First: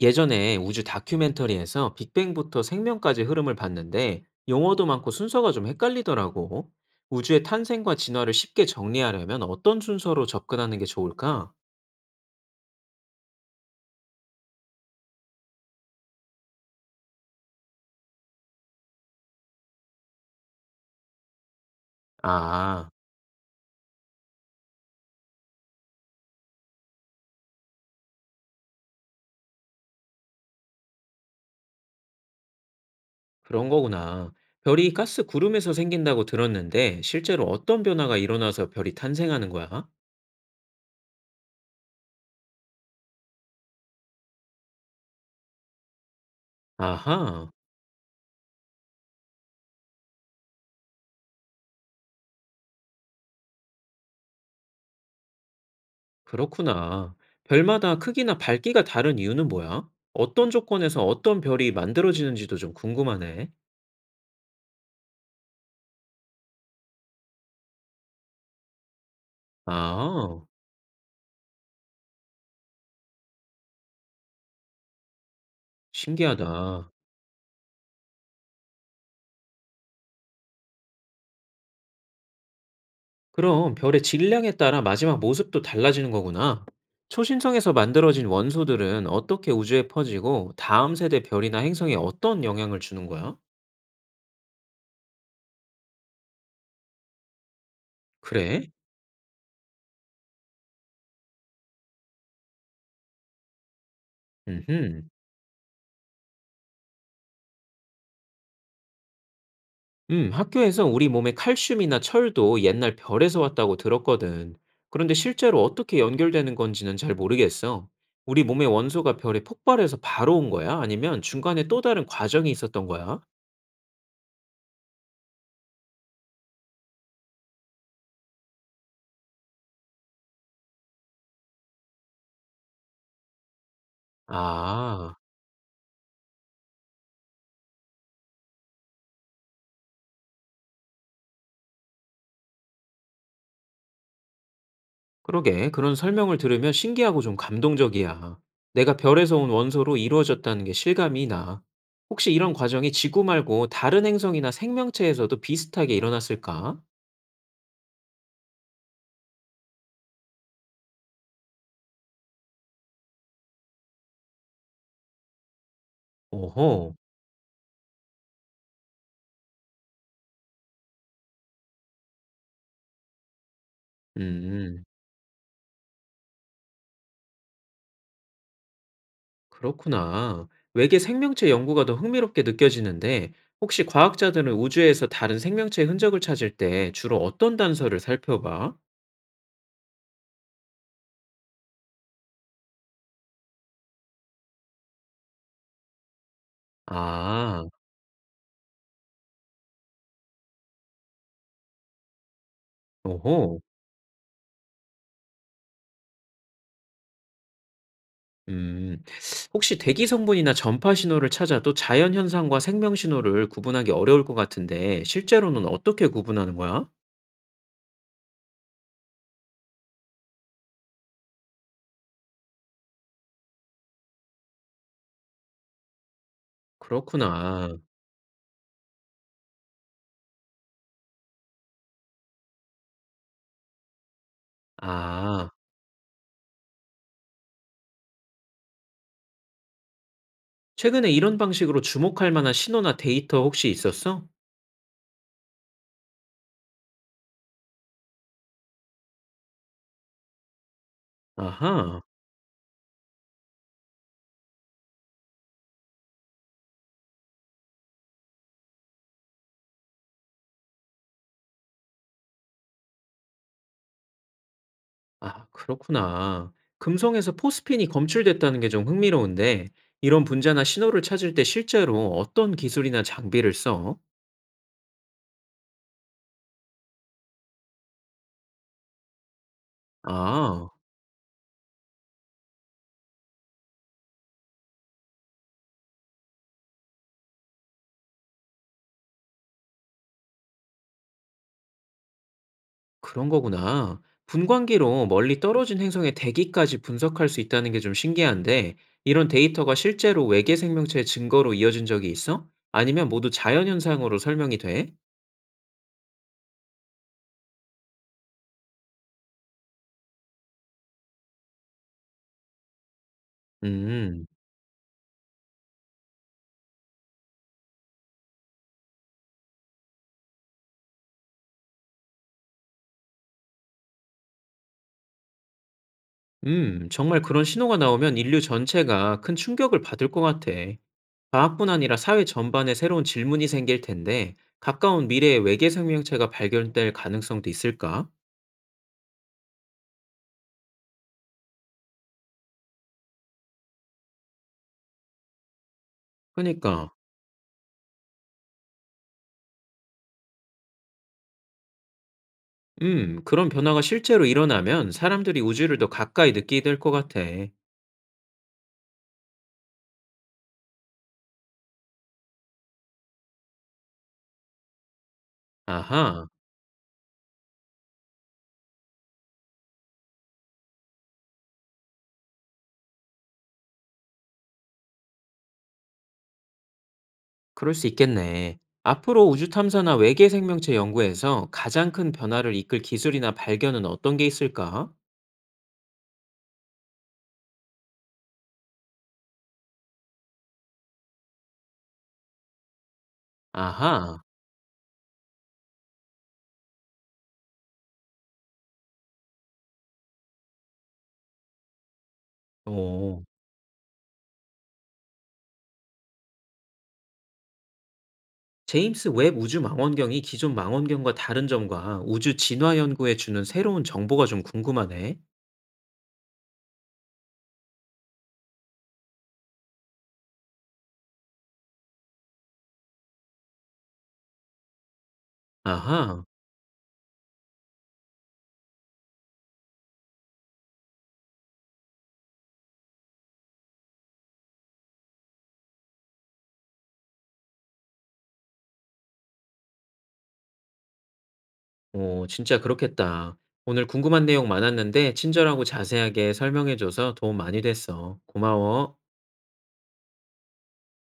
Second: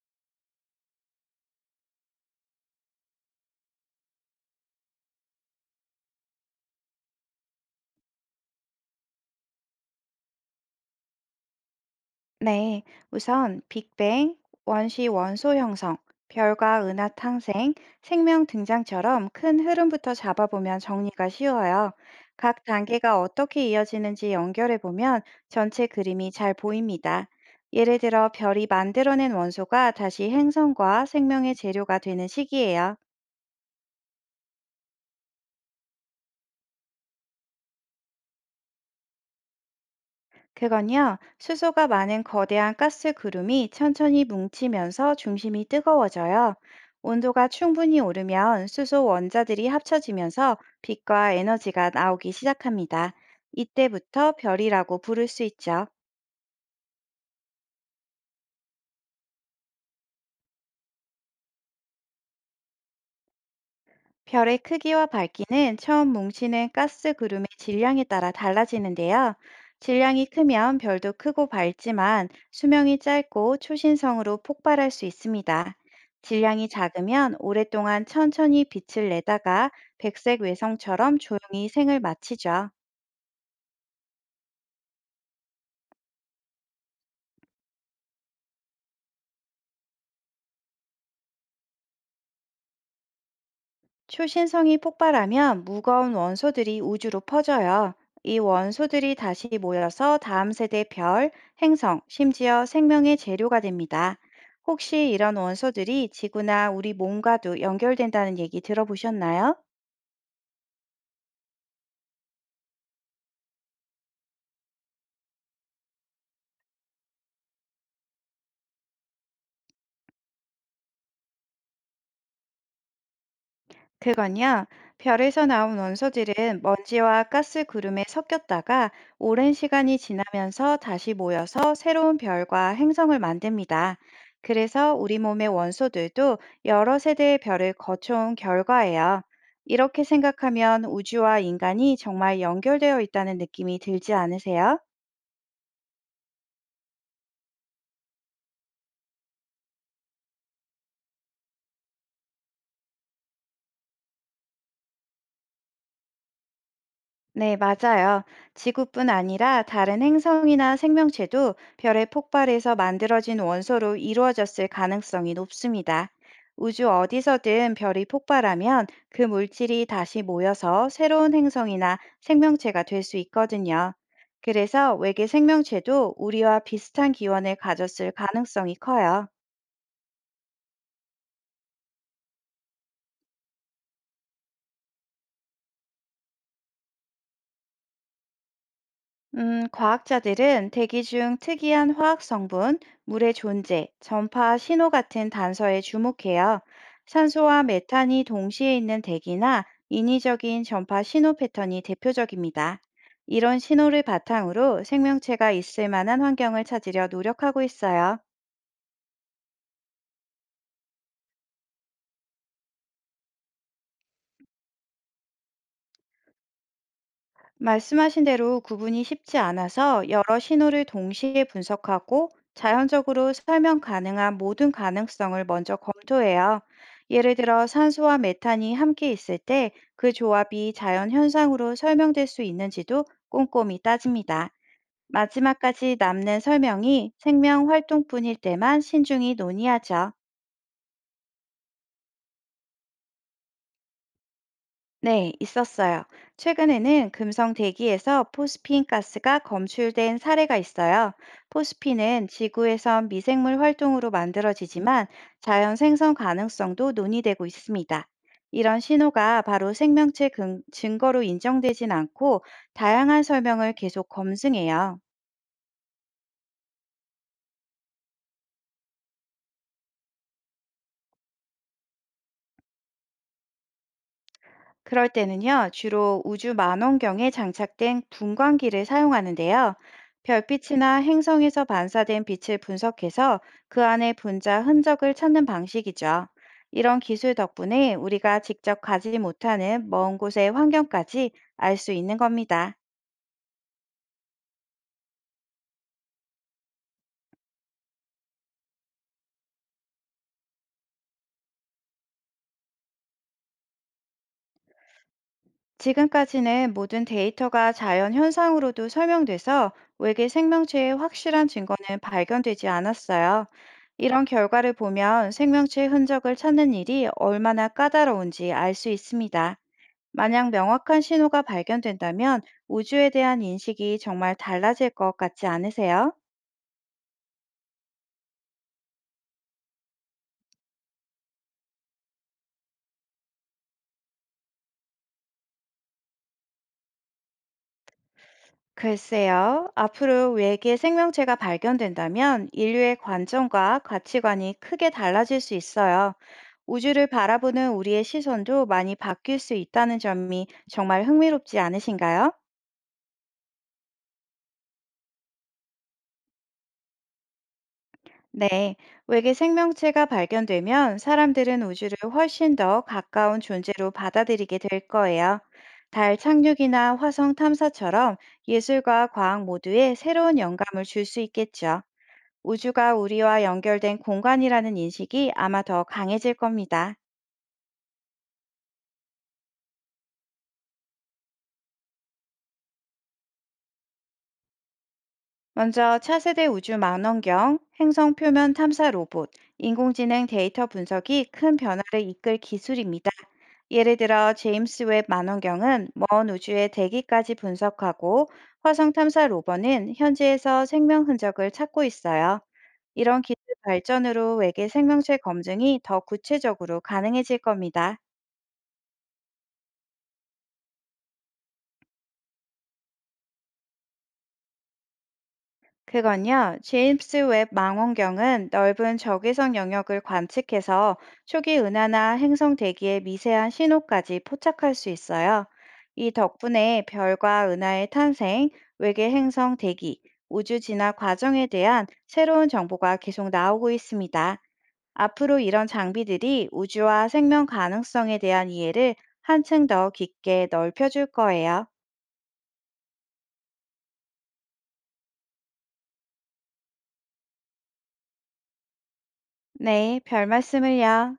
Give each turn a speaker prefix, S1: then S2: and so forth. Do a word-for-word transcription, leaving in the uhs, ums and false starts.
S1: 예전에 우주 다큐멘터리에서 빅뱅부터 생명까지 흐름을 봤는데 용어도 많고 순서가 좀 헷갈리더라고. 우주의 탄생과 진화를 쉽게 정리하려면 어떤 순서로 접근하는 게 좋을까?
S2: 네, 우선 빅뱅, 원시 원소 형성, 별과 은하 탄생, 생명 등장처럼 큰 흐름부터 잡아보면 정리가 쉬워요. 각
S1: 아,
S2: 단계가 어떻게 이어지는지 연결해보면 전체 그림이 잘 보입니다. 예를 들어 별이 만들어낸 원소가 다시 행성과 생명의 재료가 되는 시기예요.
S1: 그런 거구나. 별이 가스 구름에서 생긴다고 들었는데 실제로 어떤 변화가 일어나서 별이 탄생하는 거야?
S2: 그건요, 수소가 많은 거대한 가스 구름이 천천히 뭉치면서 중심이 뜨거워져요. 온도가
S1: 아하,
S2: 충분히 오르면 수소 원자들이 합쳐지면서 빛과 에너지가 나오기 시작합니다. 이때부터 별이라고 부를 수 있죠.
S1: 그렇구나. 별마다 크기나 밝기가 다른 이유는 뭐야? 어떤 조건에서 어떤 별이 만들어지는지도 좀 궁금하네.
S2: 별의 크기와 밝기는 처음 뭉치는 가스 구름의 질량에 따라 달라지는데요. 질량이
S1: 아.
S2: 크면 별도 크고 밝지만 수명이 짧고 초신성으로 폭발할 수 있습니다. 질량이
S1: 신기하다.
S2: 작으면 오랫동안 천천히 빛을 내다가 백색 외성처럼 조용히 생을 마치죠.
S1: 그럼 별의 질량에 따라 마지막 모습도 달라지는 거구나. 초신성에서 만들어진 원소들은 어떻게 우주에 퍼지고 다음 세대 별이나 행성에 어떤 영향을 주는 거야?
S2: 초신성이 폭발하면 무거운 원소들이 우주로 퍼져요. 이
S1: 그래?
S2: 원소들이 다시 모여서 다음 세대 별, 행성, 심지어 생명의 재료가 됩니다.
S1: 음흠.
S2: 혹시 이런 원소들이 지구나 우리 몸과도 연결된다는 얘기 들어보셨나요?
S1: 음, 학교에서 우리 몸에 칼슘이나 철도 옛날 별에서 왔다고 들었거든. 그런데 실제로 어떻게 연결되는 건지는 잘 모르겠어. 우리 몸의 원소가 별에 폭발해서 바로 온 거야? 아니면 중간에 또 다른 과정이 있었던 거야?
S2: 그건요, 별에서 나온 원소들은 먼지와 가스 구름에 섞였다가 오랜 시간이 지나면서 다시 모여서 새로운 별과 행성을 만듭니다. 그래서
S1: 아.
S2: 우리 몸의 원소들도 여러 세대의 별을 거쳐온 결과예요. 이렇게 생각하면 우주와 인간이 정말 연결되어 있다는 느낌이 들지 않으세요?
S1: 그러게, 그런 설명을 들으면 신기하고 좀 감동적이야. 내가 별에서 온 원소로 이루어졌다는 게 실감이 나. 혹시 이런 과정이 지구 말고 다른 행성이나 생명체에서도 비슷하게 일어났을까?
S2: 네, 맞아요. 지구뿐 아니라 다른 행성이나 생명체도 별의 폭발에서 만들어진 원소로 이루어졌을 가능성이 높습니다. 우주
S1: 오호,
S2: 어디서든 별이 폭발하면 그 물질이 다시 모여서 새로운 행성이나 생명체가 될 수 있거든요.
S1: 음,
S2: 그래서 외계 생명체도 우리와 비슷한 기원을 가졌을 가능성이 커요.
S1: 그렇구나. 외계 생명체 연구가 더 흥미롭게 느껴지는데, 혹시 과학자들은 우주에서 다른 생명체의 흔적을 찾을 때 주로 어떤 단서를 살펴봐?
S2: 음, 과학자들은 대기 중 특이한 화학 성분, 물의 존재, 전파 신호 같은 단서에 주목해요. 산소와
S1: 아,
S2: 메탄이 동시에 있는 대기나 인위적인 전파 신호 패턴이 대표적입니다. 이런
S1: 오호.
S2: 신호를 바탕으로 생명체가 있을 만한 환경을 찾으려 노력하고 있어요.
S1: 음. 혹시 대기 성분이나 전파 신호를 찾아도 자연 현상과 생명 신호를 구분하기 어려울 것 같은데 실제로는 어떻게 구분하는 거야?
S2: 말씀하신 대로 구분이 쉽지 않아서 여러 신호를 동시에 분석하고 자연적으로 설명 가능한 모든 가능성을 먼저 검토해요. 예를 들어
S1: 그렇구나.
S2: 산소와 메탄이 함께 있을 때 그 조합이 자연 현상으로 설명될 수 있는지도 꼼꼼히 따집니다.
S1: 아,
S2: 마지막까지 남는 설명이 생명 활동뿐일 때만 신중히 논의하죠.
S1: 최근에 이런 방식으로 주목할 만한 신호나 데이터 혹시 있었어?
S2: 네, 있었어요. 최근에는 금성 대기에서 포스핀 가스가 검출된 사례가 있어요.
S1: 아하.
S2: 포스핀은 지구에선 미생물 활동으로 만들어지지만 자연 생성 가능성도 논의되고 있습니다. 이런 신호가 바로 생명체 근- 증거로 인정되진 않고 다양한 설명을 계속 검증해요.
S1: 아, 그렇구나. 금성에서 포스핀이 검출됐다는 게 좀 흥미로운데 이런 분자나 신호를 찾을 때 실제로 어떤 기술이나 장비를 써?
S2: 그럴 때는요, 주로 우주 만원경에 장착된 분광기를 사용하는데요.
S1: 아.
S2: 별빛이나 행성에서 반사된 빛을 분석해서 그 안에 분자 흔적을 찾는 방식이죠. 이런 기술 덕분에 우리가 직접 가지 못하는 먼 곳의 환경까지 알 수 있는 겁니다.
S1: 그런 거구나. 분광기로 멀리 떨어진 행성의 대기까지 분석할 수 있다는 게 좀 신기한데, 이런 데이터가 실제로 외계 생명체의 증거로 이어진 적이 있어? 아니면 모두 자연현상으로 설명이 돼?
S2: 지금까지는 모든 데이터가 자연 현상으로도 설명돼서 외계 생명체의 확실한 증거는 발견되지 않았어요. 이런
S1: 음,
S2: 결과를 보면 생명체의 흔적을 찾는 일이 얼마나 까다로운지 알 수 있습니다. 만약 명확한 신호가 발견된다면 우주에 대한 인식이 정말 달라질 것 같지 않으세요?
S1: 음, 정말 그런 신호가 나오면 인류 전체가 큰 충격을 받을 것 같아. 과학뿐 아니라 사회 전반에 새로운 질문이 생길 텐데, 가까운 미래에 외계 생명체가 발견될 가능성도 있을까?
S2: 글쎄요, 앞으로 외계 생명체가 발견된다면 인류의 관점과 가치관이 크게 달라질 수 있어요.
S1: 그러니까.
S2: 우주를 바라보는 우리의 시선도 많이 바뀔 수 있다는 점이 정말 흥미롭지 않으신가요?
S1: 음, 그런 변화가 실제로 일어나면 사람들이 우주를 더 가까이 느끼게 될 것 같아.
S2: 네, 외계 생명체가 발견되면 사람들은 우주를 훨씬 더 가까운 존재로 받아들이게 될 거예요. 달
S1: 아하,
S2: 착륙이나 화성 탐사처럼 예술과 과학 모두에 새로운 영감을 줄 수 있겠죠. 우주가 우리와 연결된 공간이라는 인식이 아마 더 강해질 겁니다.
S1: 그럴 수 있겠네. 앞으로 우주 탐사나 외계 생명체 연구에서 가장 큰 변화를 이끌 기술이나 발견은 어떤 게 있을까?
S2: 먼저 차세대 우주 망원경, 행성 표면 탐사 로봇, 인공지능 데이터 분석이 큰 변화를 이끌 기술입니다. 예를
S1: 아하,
S2: 들어 제임스 웹 망원경은 먼 우주의 대기까지 분석하고 화성 탐사 로봇은 현지에서 생명 흔적을 찾고 있어요. 이런
S1: 오.
S2: 기술 발전으로 외계 생명체 검증이 더 구체적으로 가능해질 겁니다.
S1: 제임스 웹 우주 망원경이 기존 망원경과 다른 점과 우주 진화 연구에 주는 새로운 정보가 좀 궁금하네.
S2: 그건요, 제임스 웹 망원경은 넓은 적외선 영역을 관측해서 초기 은하나 행성 대기의 미세한 신호까지 포착할 수 있어요. 이
S1: 아하,
S2: 덕분에 별과 은하의 탄생, 외계 행성 대기, 우주 진화 과정에 대한 새로운 정보가 계속 나오고 있습니다. 앞으로 이런 장비들이 우주와 생명 가능성에 대한 이해를 한층 더 깊게 넓혀줄 거예요.
S1: 오, 진짜 그렇겠다. 오늘 궁금한 내용 많았는데 친절하고 자세하게 설명해줘서 도움 많이 됐어. 고마워.
S2: 네, 별 말씀을요.